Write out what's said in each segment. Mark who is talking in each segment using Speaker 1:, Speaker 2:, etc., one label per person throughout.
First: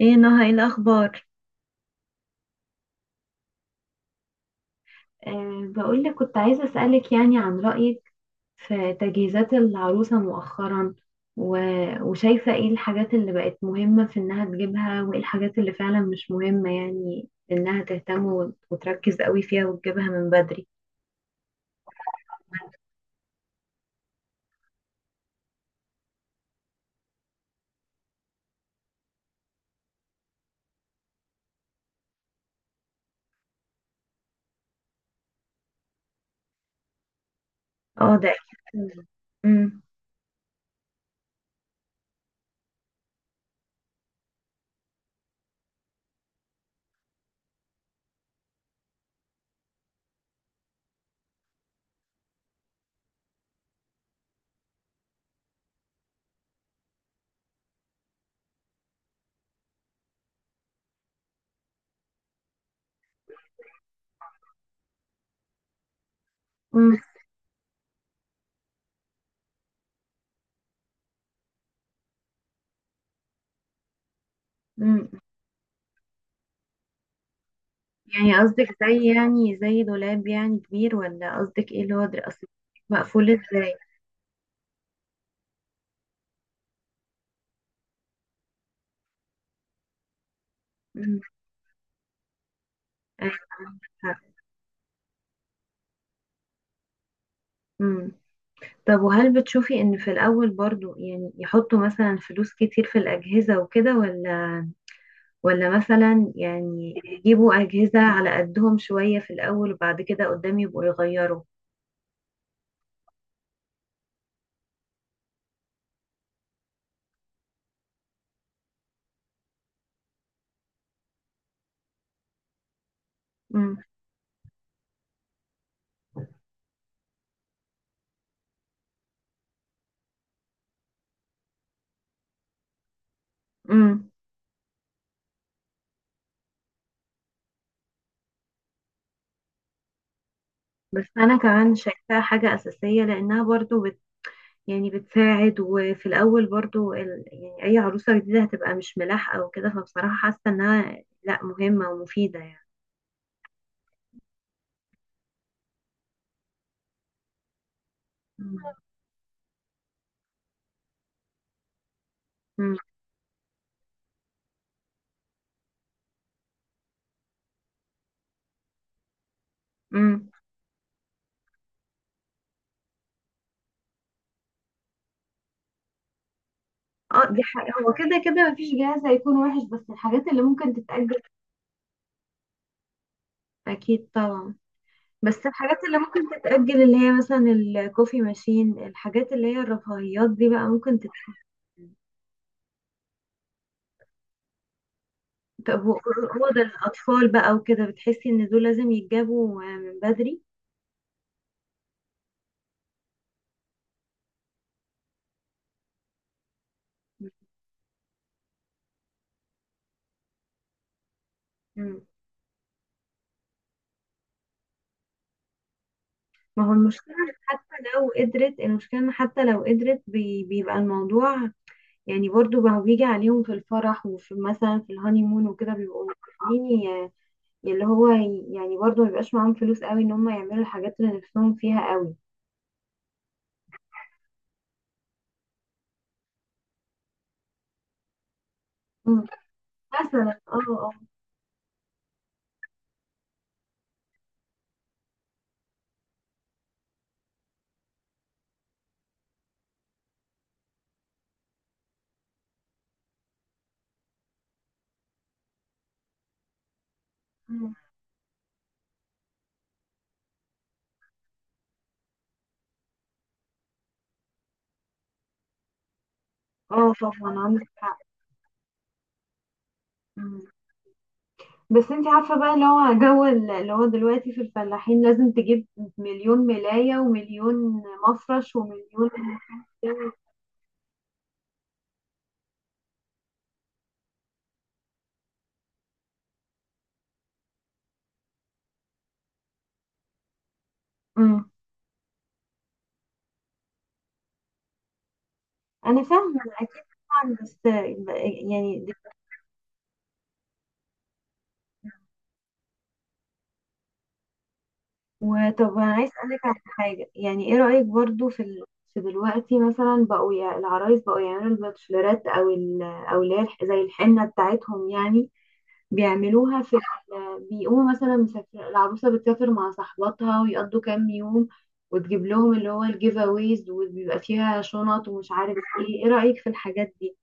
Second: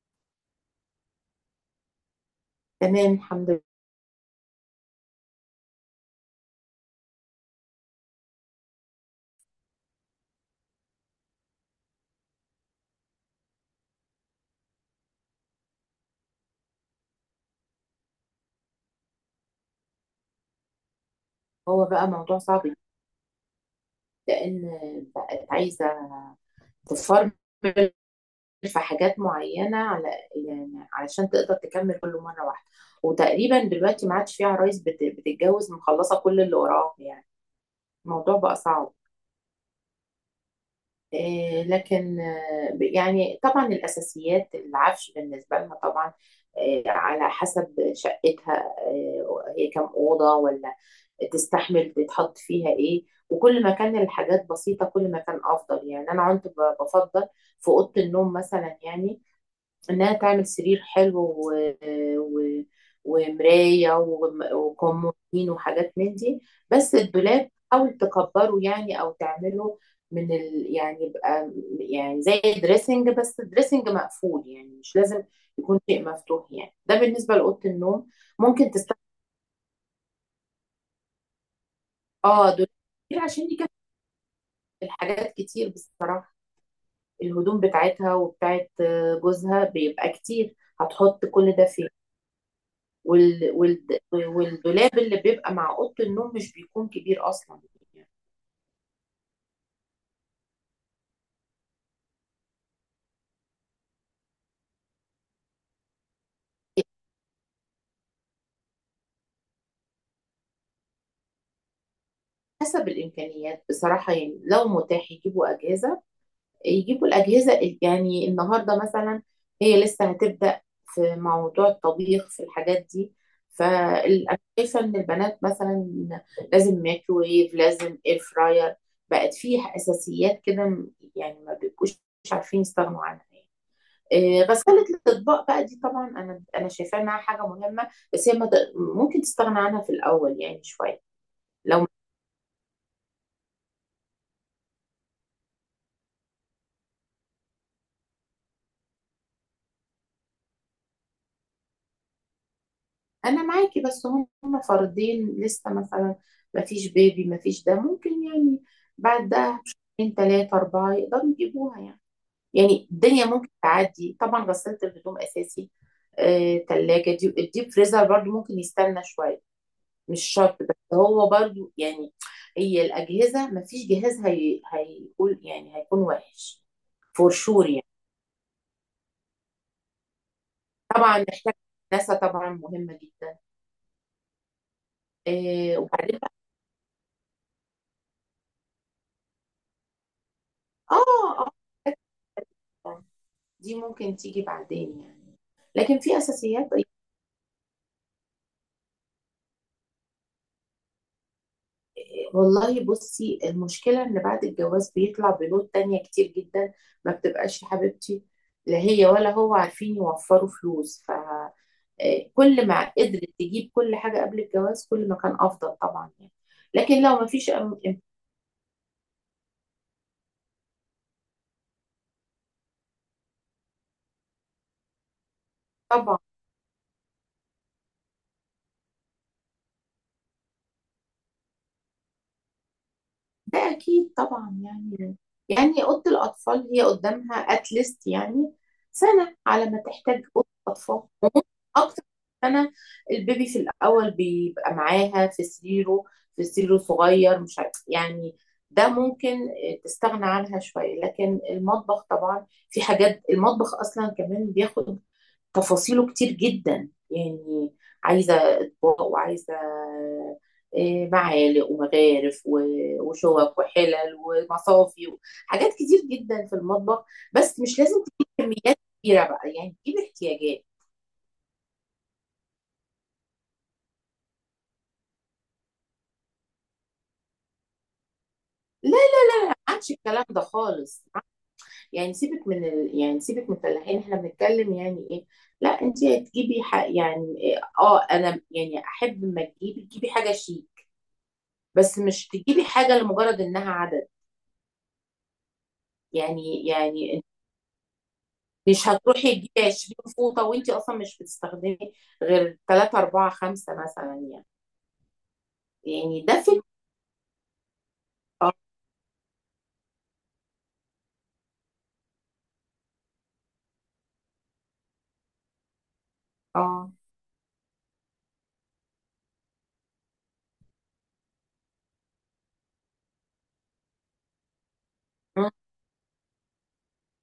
Speaker 1: ايه نهى، ايه الاخبار؟
Speaker 2: تمام، الحمد لله.
Speaker 1: بقول لك كنت عايزة أسألك يعني عن رأيك في تجهيزات العروسة مؤخرا. و... وشايفة ايه الحاجات اللي بقت مهمة في انها تجيبها، وايه الحاجات اللي فعلا مش مهمة، يعني انها تهتم وتركز قوي فيها وتجيبها من بدري.
Speaker 2: هو بقى موضوع صعب جدا، لان بقت عايزه تفرمل في حاجات معينه، على يعني علشان تقدر تكمل كل مره واحده. وتقريبا دلوقتي ما عادش في عرايس بتتجوز مخلصه كل اللي وراها يعني.
Speaker 1: اه، ده
Speaker 2: الموضوع بقى صعب.
Speaker 1: أكيد. مم.
Speaker 2: لكن يعني طبعا الأساسيات العفش بالنسبة لها طبعا. على حسب شقتها، هي كم أوضة ولا تستحمل تتحط فيها إيه. وكل ما كان الحاجات بسيطة كل ما كان أفضل يعني. أنا كنت بفضل في أوضة النوم مثلا يعني انها تعمل سرير حلو و... ومرايه وكمودين وحاجات من دي. بس
Speaker 1: مم.
Speaker 2: الدولاب حاول تكبره يعني او تعمله يعني يبقى يعني زي دريسنج، بس دريسنج مقفول، يعني مش
Speaker 1: مم.
Speaker 2: لازم يكون شيء مفتوح. يعني ده بالنسبه لاوضه النوم.
Speaker 1: يعني
Speaker 2: ممكن
Speaker 1: قصدك
Speaker 2: تستخدم
Speaker 1: زي، يعني زي دولاب يعني كبير، ولا قصدك ايه اصل؟
Speaker 2: اه دولاب كتير
Speaker 1: مقفول
Speaker 2: عشان يكفي
Speaker 1: ازاي؟
Speaker 2: الحاجات. كتير بصراحه الهدوم بتاعتها وبتاعت جوزها بيبقى كتير،
Speaker 1: امم
Speaker 2: هتحط كل ده فين؟
Speaker 1: ايوه،
Speaker 2: وال... وال...
Speaker 1: عندك حق.
Speaker 2: والدولاب اللي بيبقى مع اوضه النوم مش بيكون كبير اصلا يعني.
Speaker 1: مم. طب، وهل بتشوفي ان في الاول برضو يعني يحطوا مثلا فلوس كتير في الاجهزة وكده، ولا مثلا يعني يجيبوا اجهزة على قدهم شوية في الاول وبعد كده قدام يبقوا يغيروا؟
Speaker 2: حسب الامكانيات بصراحه، يعني لو متاح يجيبوا اجهزه يجيبوا الاجهزه يعني النهارده مثلا هي لسه هتبدا في موضوع الطبيخ في الحاجات دي.
Speaker 1: امم
Speaker 2: فانا شايفه ان البنات مثلا لازم ميكروويف، لازم اير فراير. بقت فيه اساسيات كده يعني ما بيبقوش عارفين يستغنوا عنها.
Speaker 1: امم
Speaker 2: غسالة الأطباق بقى دي طبعا أنا شايفاها إنها حاجة مهمة، بس هي ما تق- ممكن تستغنى عنها في الأول يعني شوية.
Speaker 1: بس انا كمان
Speaker 2: لو
Speaker 1: شايفاها حاجة اساسية لانها برضو يعني بتساعد. وفي الاول برضو يعني اي عروسة جديدة هتبقى مش ملاحقة وكده، فبصراحة حاسة انها لا، مهمة ومفيدة يعني.
Speaker 2: أنا معاكي، بس هم فردين لسه مثلا، ما فيش بيبي ما فيش ده، ممكن يعني
Speaker 1: امم
Speaker 2: بعد ده بشهرين تلاتة أربعة يقدروا يجيبوها يعني. يعني الدنيا ممكن تعدي. طبعا غسالة الهدوم أساسي. تلاجة دي الديب فريزر برضو ممكن يستنى شوية، مش
Speaker 1: امم
Speaker 2: شرط، بس هو برضو يعني هي الأجهزة مفيش جهاز هيقول يعني هيكون وحش. فور
Speaker 1: اه دي
Speaker 2: شور
Speaker 1: حقيقة،
Speaker 2: يعني.
Speaker 1: هو كده كده مفيش جهاز هيكون وحش، بس الحاجات اللي ممكن
Speaker 2: طبعا
Speaker 1: تتأجل.
Speaker 2: نحتاج ناسا، طبعا مهمة جدا.
Speaker 1: أكيد طبعا. بس
Speaker 2: إيه
Speaker 1: الحاجات اللي
Speaker 2: وبعدين
Speaker 1: ممكن تتأجل اللي هي مثلا الكوفي ماشين، الحاجات اللي هي الرفاهيات دي بقى ممكن تتأجل.
Speaker 2: اه، اه، دي ممكن تيجي بعدين يعني.
Speaker 1: طب
Speaker 2: لكن في
Speaker 1: هو ده
Speaker 2: اساسيات.
Speaker 1: الأطفال بقى وكده، بتحسي إن دول لازم يتجابوا من بدري؟
Speaker 2: والله بصي، المشكله ان بعد الجواز بيطلع بنود تانية كتير جدا. ما بتبقاش يا حبيبتي لا هي ولا هو عارفين يوفروا فلوس.
Speaker 1: مم.
Speaker 2: كل ما قدرت تجيب كل حاجة قبل الجواز كل ما كان أفضل طبعا يعني.
Speaker 1: ما هو
Speaker 2: لكن
Speaker 1: المشكلة
Speaker 2: لو ما
Speaker 1: إن
Speaker 2: فيش
Speaker 1: حتى لو قدرت، المشكلة إن حتى لو قدرت بيبقى الموضوع يعني برضو بقى بيجي عليهم في الفرح، وفي مثلا في الهانيمون وكده، بيبقوا
Speaker 2: طبعا
Speaker 1: عاملين يعني برضه مبيبقاش معاهم فلوس قوي ان هم يعملوا الحاجات اللي نفسهم فيها قوي.
Speaker 2: ده أكيد طبعا يعني. يعني أوضة الأطفال هي قدامها أتليست يعني
Speaker 1: مم.
Speaker 2: سنة على ما تحتاج
Speaker 1: مثلا،
Speaker 2: أوضة
Speaker 1: اه اه.
Speaker 2: أطفال. وممكن أكتر من سنة. البيبي في الأول بيبقى معاها في سريره، في سريره صغير، مش عارف يعني. ده ممكن تستغنى عنها شوية. لكن المطبخ طبعا في حاجات، المطبخ أصلا كمان بياخد تفاصيله كتير جدا يعني.
Speaker 1: مم.
Speaker 2: عايزة أطباق وعايزة معالق ومغارف وشوك وحلل ومصافي، حاجات كتير جدا في
Speaker 1: اه
Speaker 2: المطبخ.
Speaker 1: طبعا،
Speaker 2: بس
Speaker 1: عندك
Speaker 2: مش
Speaker 1: حق.
Speaker 2: لازم تجيب كميات كبيرة بقى، يعني تجيب
Speaker 1: مم.
Speaker 2: احتياجات.
Speaker 1: بس انت عارفة بقى اللي هو دلوقتي في الفلاحين لازم تجيب مليون ملاية، ومليون مفرش،
Speaker 2: لا
Speaker 1: ومليون.
Speaker 2: ما عادش الكلام ده خالص. يعني سيبك يعني سيبك من الفلاحين، احنا بنتكلم يعني ايه. لا، انت تجيبي يعني اه انا يعني احب لما تجيبي تجيبي حاجة شيك،
Speaker 1: مم.
Speaker 2: بس مش تجيبي حاجة لمجرد انها عدد.
Speaker 1: انا فاهمة
Speaker 2: يعني
Speaker 1: اكيد،
Speaker 2: يعني
Speaker 1: طبعا. بس يعني.
Speaker 2: مش هتروحي تجيبي 20 فوطة وانت اصلا مش بتستخدمي غير 3 4 5 مثلا يعني.
Speaker 1: وطب انا عايز
Speaker 2: يعني ده
Speaker 1: اسالك على
Speaker 2: فكرة.
Speaker 1: حاجه، يعني ايه رايك برضو
Speaker 2: اه،
Speaker 1: في دلوقتي مثلا بقوا العرايس بقوا يعملوا الباتشلرات او اللي زي الحنه بتاعتهم يعني، بيعملوها
Speaker 2: آه.
Speaker 1: بيقوموا مثلا، مسافر، العروسه بتسافر مع صاحباتها ويقضوا كام يوم، وتجيب لهم اللي هو الجيف اويز، وبيبقى فيها شنط ومش
Speaker 2: مم.
Speaker 1: عارف ايه. ايه رايك في الحاجات دي؟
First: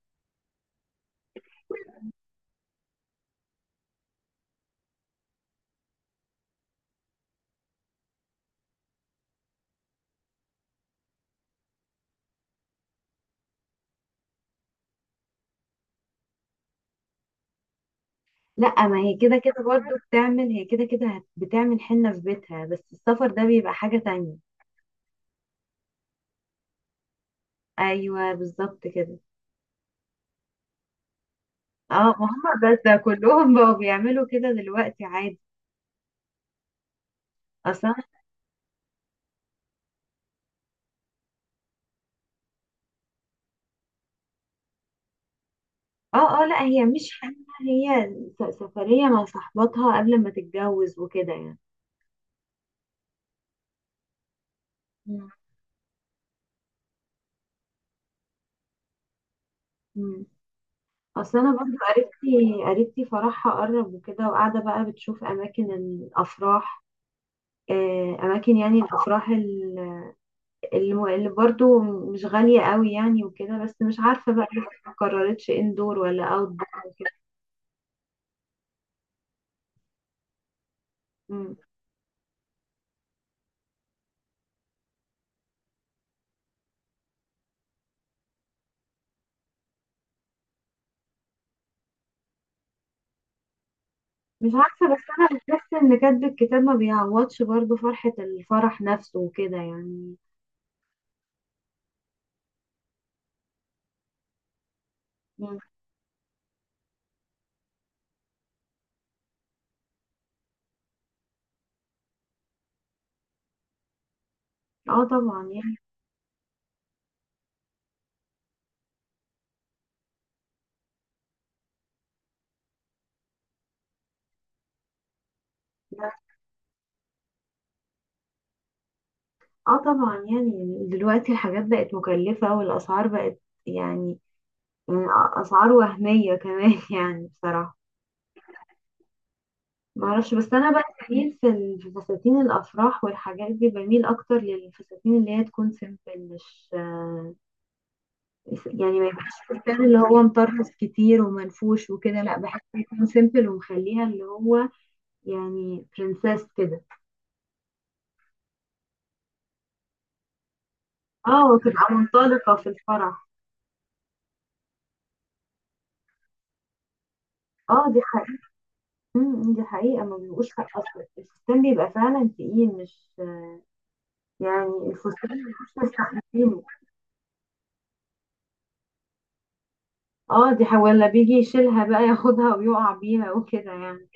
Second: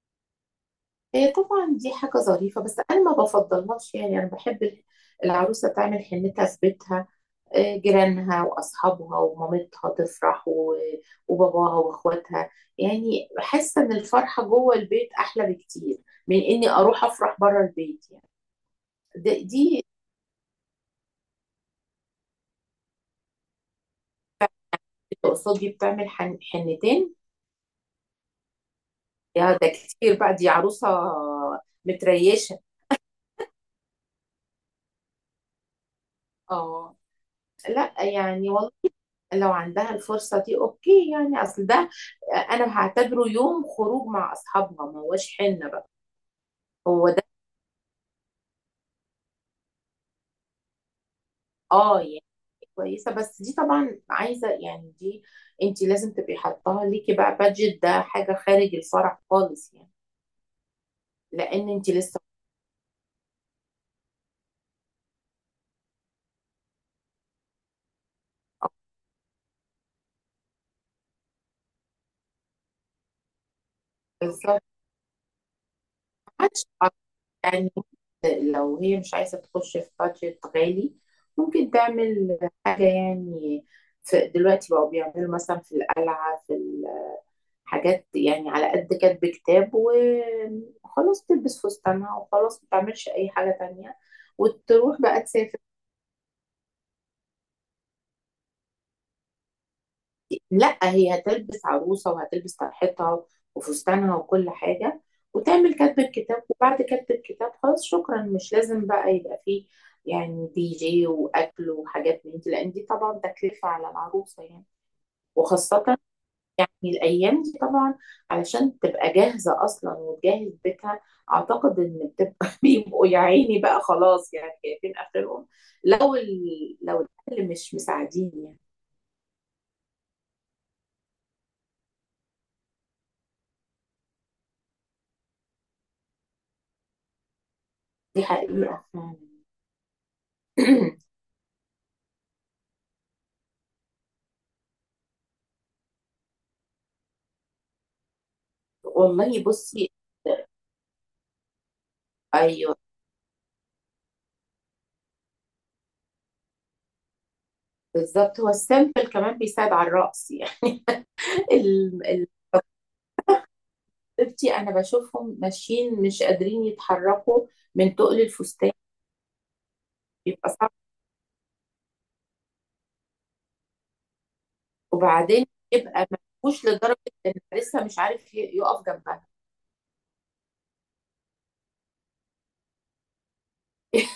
Speaker 2: هي طبعا دي حاجة ظريفة، بس انا ما بفضلهاش يعني. انا بحب العروسة تعمل حنتها في بيتها، جيرانها واصحابها ومامتها تفرح وباباها واخواتها. يعني حاسة ان الفرحة جوه البيت احلى بكتير من اني اروح افرح بره البيت يعني.
Speaker 1: لا، ما هي كده كده
Speaker 2: دي
Speaker 1: برضو بتعمل، هي كده كده بتعمل حنه في بيتها، بس السفر ده بيبقى حاجه تانية.
Speaker 2: تقصدي بتعمل حنتين؟
Speaker 1: ايوه بالظبط كده.
Speaker 2: يا ده كتير بقى، دي عروسة
Speaker 1: اه، ما
Speaker 2: متريشة.
Speaker 1: هم بس كلهم بقوا بيعملوا كده دلوقتي عادي،
Speaker 2: اه لا
Speaker 1: اصلا.
Speaker 2: يعني والله، لو عندها الفرصة دي اوكي يعني. اصل ده انا هعتبره يوم خروج مع اصحابها، ما هوش حنة بقى.
Speaker 1: اه اه، لا، هي
Speaker 2: هو
Speaker 1: مش
Speaker 2: ده.
Speaker 1: حاجة. هي سفرية مع صاحباتها قبل ما تتجوز وكده يعني.
Speaker 2: اه يعني كويسة. بس دي طبعا عايزة يعني دي،
Speaker 1: مم.
Speaker 2: انت لازم تبقي حطاها ليكي بقى بادجت، ده حاجة خارج الفرح خالص يعني.
Speaker 1: مم. اصل انا
Speaker 2: لان
Speaker 1: برضو
Speaker 2: انت لسه
Speaker 1: قريبتي فرحها قرب وكده، وقاعدة بقى بتشوف اماكن الافراح. اماكن يعني الافراح اللي برضو مش غالية قوي يعني وكده. بس مش عارفة بقى، لسه ما قررتش اندور ولا اوت دور
Speaker 2: ما يعني لو هي مش عايزة تخش في بادجت غالي،
Speaker 1: وكده.
Speaker 2: ممكن تعمل حاجة يعني. في دلوقتي بقوا بيعملوا مثلا في القلعة، في الحاجات، يعني على قد كاتب كتاب وخلاص، تلبس فستانها وخلاص، ما تعملش أي حاجة تانية،
Speaker 1: مش عارفة.
Speaker 2: وتروح
Speaker 1: بس
Speaker 2: بقى
Speaker 1: أنا
Speaker 2: تسافر.
Speaker 1: بحس إن كتب الكتاب ما بيعوضش برضو فرحة الفرح نفسه وكده يعني.
Speaker 2: لا هي هتلبس عروسة وهتلبس طرحتها وفستانها وكل حاجة،
Speaker 1: مم.
Speaker 2: وتعمل كتب الكتاب، وبعد كتب الكتاب خلاص شكرا، مش لازم بقى يبقى فيه يعني دي جي وأكل وحاجات من دي، لأن دي طبعا تكلفة على العروسة يعني.
Speaker 1: اه طبعا يعني.
Speaker 2: وخاصة الأيام دي طبعا، علشان تبقى جاهزة أصلا وتجهز بيتها، أعتقد إن بتبقى بيبقوا يا عيني بقى، خلاص يعني شايفين آخرهم،
Speaker 1: ده-
Speaker 2: لو الأهل مش مساعدين يعني.
Speaker 1: اه طبعا يعني دلوقتي الحاجات بقت مكلفة، والأسعار بقت يعني من أسعار وهمية كمان يعني بصراحة.
Speaker 2: دي حقيقة فعلا.
Speaker 1: معرفش. بس أنا بقى بميل في فساتين الأفراح والحاجات دي، بميل أكتر للفساتين اللي هي تكون سيمبل، مش يعني ما يبقاش
Speaker 2: والله
Speaker 1: فستان
Speaker 2: بصي.
Speaker 1: اللي هو مطرز كتير ومنفوش وكده، لأ بحس
Speaker 2: ايوه
Speaker 1: يكون سيمبل، ومخليها اللي هو يعني برنسيس كده.
Speaker 2: بالظبط، هو السامبل كمان بيساعد على الرقص يعني.
Speaker 1: اه، وتبقى
Speaker 2: ال- ال-
Speaker 1: منطلقة في الفرح.
Speaker 2: حبيبتي انا بشوفهم ماشيين مش قادرين يتحركوا
Speaker 1: اه
Speaker 2: من
Speaker 1: دي
Speaker 2: تقل
Speaker 1: حقيقة.
Speaker 2: الفستان،
Speaker 1: أمم، دي حقيقة. ما
Speaker 2: بيبقى
Speaker 1: بيبقوش
Speaker 2: صعب.
Speaker 1: حق، أصلا الفستان بيبقى فعلا تقيل، مش يعني الفستان
Speaker 2: وبعدين
Speaker 1: مش
Speaker 2: يبقى
Speaker 1: مستحملينه.
Speaker 2: مفهوش لدرجه ان لسه مش عارف يقف جنبها.
Speaker 1: اه دي حقيقة، ولا بيجي يشيلها بقى ياخدها ويقع بيها وكده يعني.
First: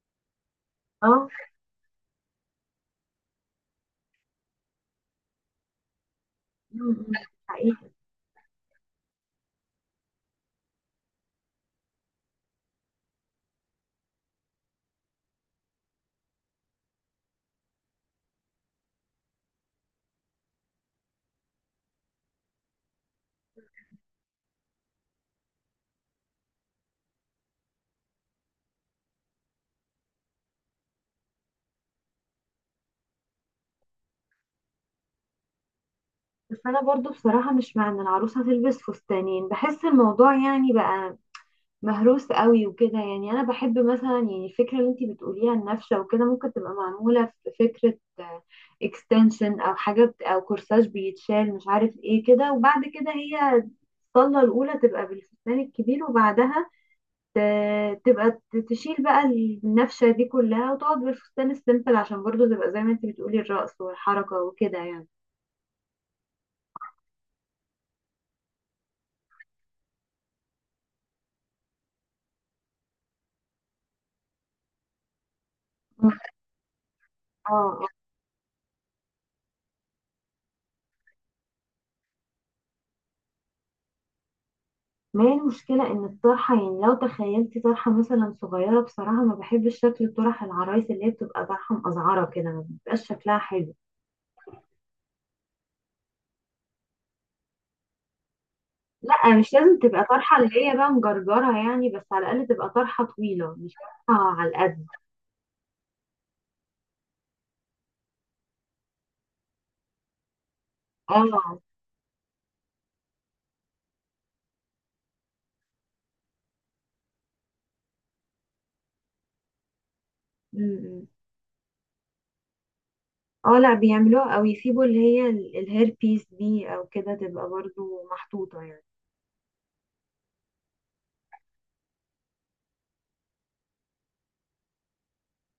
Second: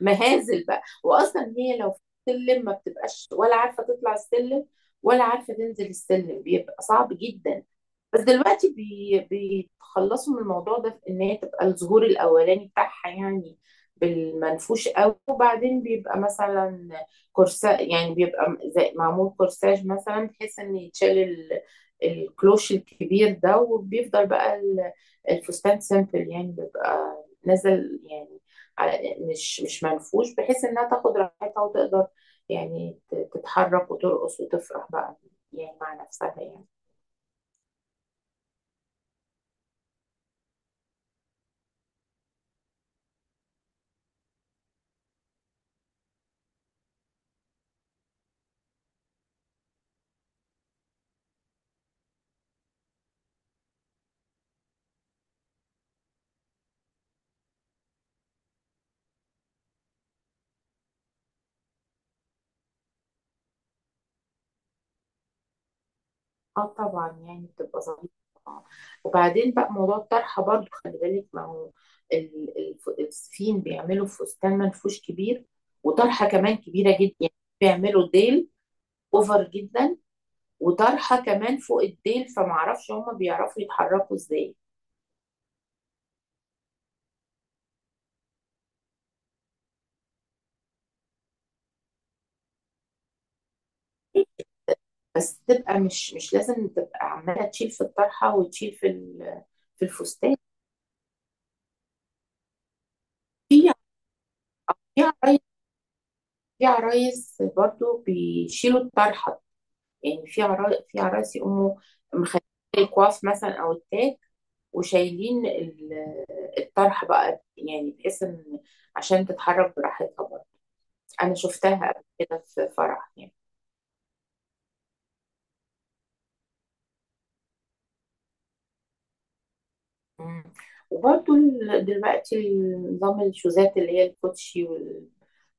Speaker 2: مهازل بقى.
Speaker 1: اه.
Speaker 2: واصلا هي لو في السلم ما بتبقاش ولا عارفه تطلع السلم ولا عارفه تنزل السلم، بيبقى
Speaker 1: أمم،
Speaker 2: صعب جدا.
Speaker 1: حقيقة.
Speaker 2: بس دلوقتي بيتخلصوا من الموضوع ده في ان هي تبقى الظهور الاولاني بتاعها يعني بالمنفوش قوي، وبعدين بيبقى مثلا كورسا يعني، بيبقى زي معمول كورساج مثلا، بحيث ان يتشال الكلوش الكبير ده، وبيفضل بقى الفستان سيمبل يعني، بيبقى نازل يعني، على مش منفوش، بحيث انها تاخد راحتها وتقدر يعني تتحرك وترقص وتفرح بقى يعني مع نفسها
Speaker 1: بس
Speaker 2: يعني.
Speaker 1: أنا برضو بصراحة مش مع إن العروسة تلبس فستانين، بحس الموضوع يعني بقى مهروس قوي وكده يعني. انا بحب مثلا يعني الفكره اللي انتي بتقوليها، النفشه وكده ممكن تبقى معموله في فكره اكستنشن، او او كورساج بيتشال مش عارف ايه كده، وبعد كده هي الصله الاولى تبقى بالفستان الكبير، وبعدها تبقى تشيل بقى النفشه دي كلها، وتقعد بالفستان السيمبل عشان برضو تبقى زي ما انتي بتقولي، الرقص والحركه وكده يعني.
Speaker 2: اه طبعا يعني بتبقى ظريفة طبعا. وبعدين بقى موضوع الطرحة برضو خلي بالك، ما هو الصين بيعملوا فستان منفوش كبير
Speaker 1: مم.
Speaker 2: وطرحة كمان كبيرة جدا يعني.
Speaker 1: اه،
Speaker 2: بيعملوا ديل اوفر جدا، وطرحة كمان فوق الديل، فمعرفش هما بيعرفوا يتحركوا ازاي.
Speaker 1: ما هي المشكلة إن الطرحة، يعني لو تخيلتي طرحة مثلا صغيرة، بصراحة ما بحبش شكل طرح العرايس اللي هي بتبقى طرحة مقزعرة كده، ما بيبقاش شكلها حلو.
Speaker 2: بس تبقى مش، مش لازم تبقى عمالة تشيل في الطرحة وتشيل
Speaker 1: لا مش لازم
Speaker 2: في
Speaker 1: تبقى
Speaker 2: الفستان.
Speaker 1: طرحة اللي هي بقى مجرجرة يعني، بس على الأقل تبقى طرحة طويلة،
Speaker 2: في
Speaker 1: مش طرحة على القد.
Speaker 2: في عرايس في عرايس برضو بيشيلوا الطرحة يعني. في في عرايس
Speaker 1: اه.
Speaker 2: يقوموا مخلين الكواف مثلا او التاج، وشايلين الطرحه بقى يعني، بحيث ان عشان تتحرك براحتها برضه.
Speaker 1: م-م.
Speaker 2: انا شفتها قبل كده في فرح يعني.
Speaker 1: اه لا، بيعملوها، أو يسيبوا اللي هي الهير بيس دي أو كده، تبقى برضو محطوطة يعني.
Speaker 2: مم. وبرضه دلوقتي نظام الشوزات اللي هي الكوتشي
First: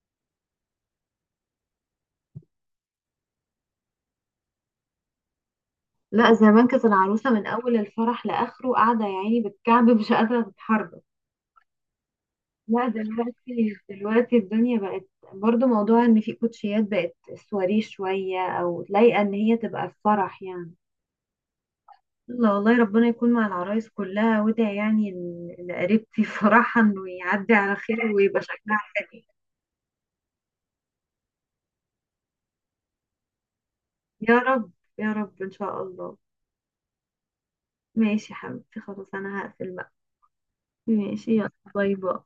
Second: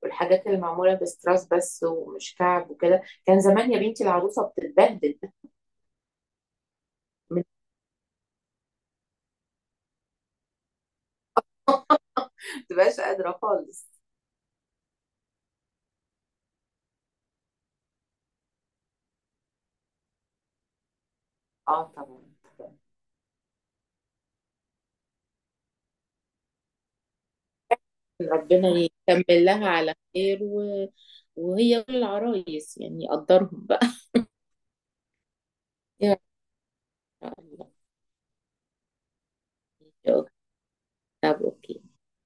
Speaker 2: والحاجات اللي معموله بستراس بس ومش كعب وكده. كان زمان يا بنتي العروسه بتتبهدل.
Speaker 1: لا زمان كانت العروسة
Speaker 2: ما
Speaker 1: من أول الفرح لآخره قاعدة يعني بالكعب مش قادرة تتحرك. لا
Speaker 2: بتبقاش قادره
Speaker 1: دلوقتي،
Speaker 2: خالص.
Speaker 1: الدنيا بقت برضو موضوع ان في كوتشيات بقت سواريه شوية، او لايقة ان هي تبقى في فرح يعني.
Speaker 2: اه طبعا.
Speaker 1: الله، والله ربنا يكون مع العرايس كلها، وادعي يعني لقريبتي فرحها انه يعدي على خير ويبقى
Speaker 2: ربنا
Speaker 1: شكلها حلو.
Speaker 2: يكمل لها على خير وهي كل العرايس يعني يقدرهم بقى.
Speaker 1: يا رب. يا رب ان شاء الله.
Speaker 2: يا
Speaker 1: ماشي يا حبيبتي، خلاص انا هقفل بقى.
Speaker 2: الله.
Speaker 1: ماشي،
Speaker 2: طب
Speaker 1: يلا
Speaker 2: اوكي.
Speaker 1: باي باي.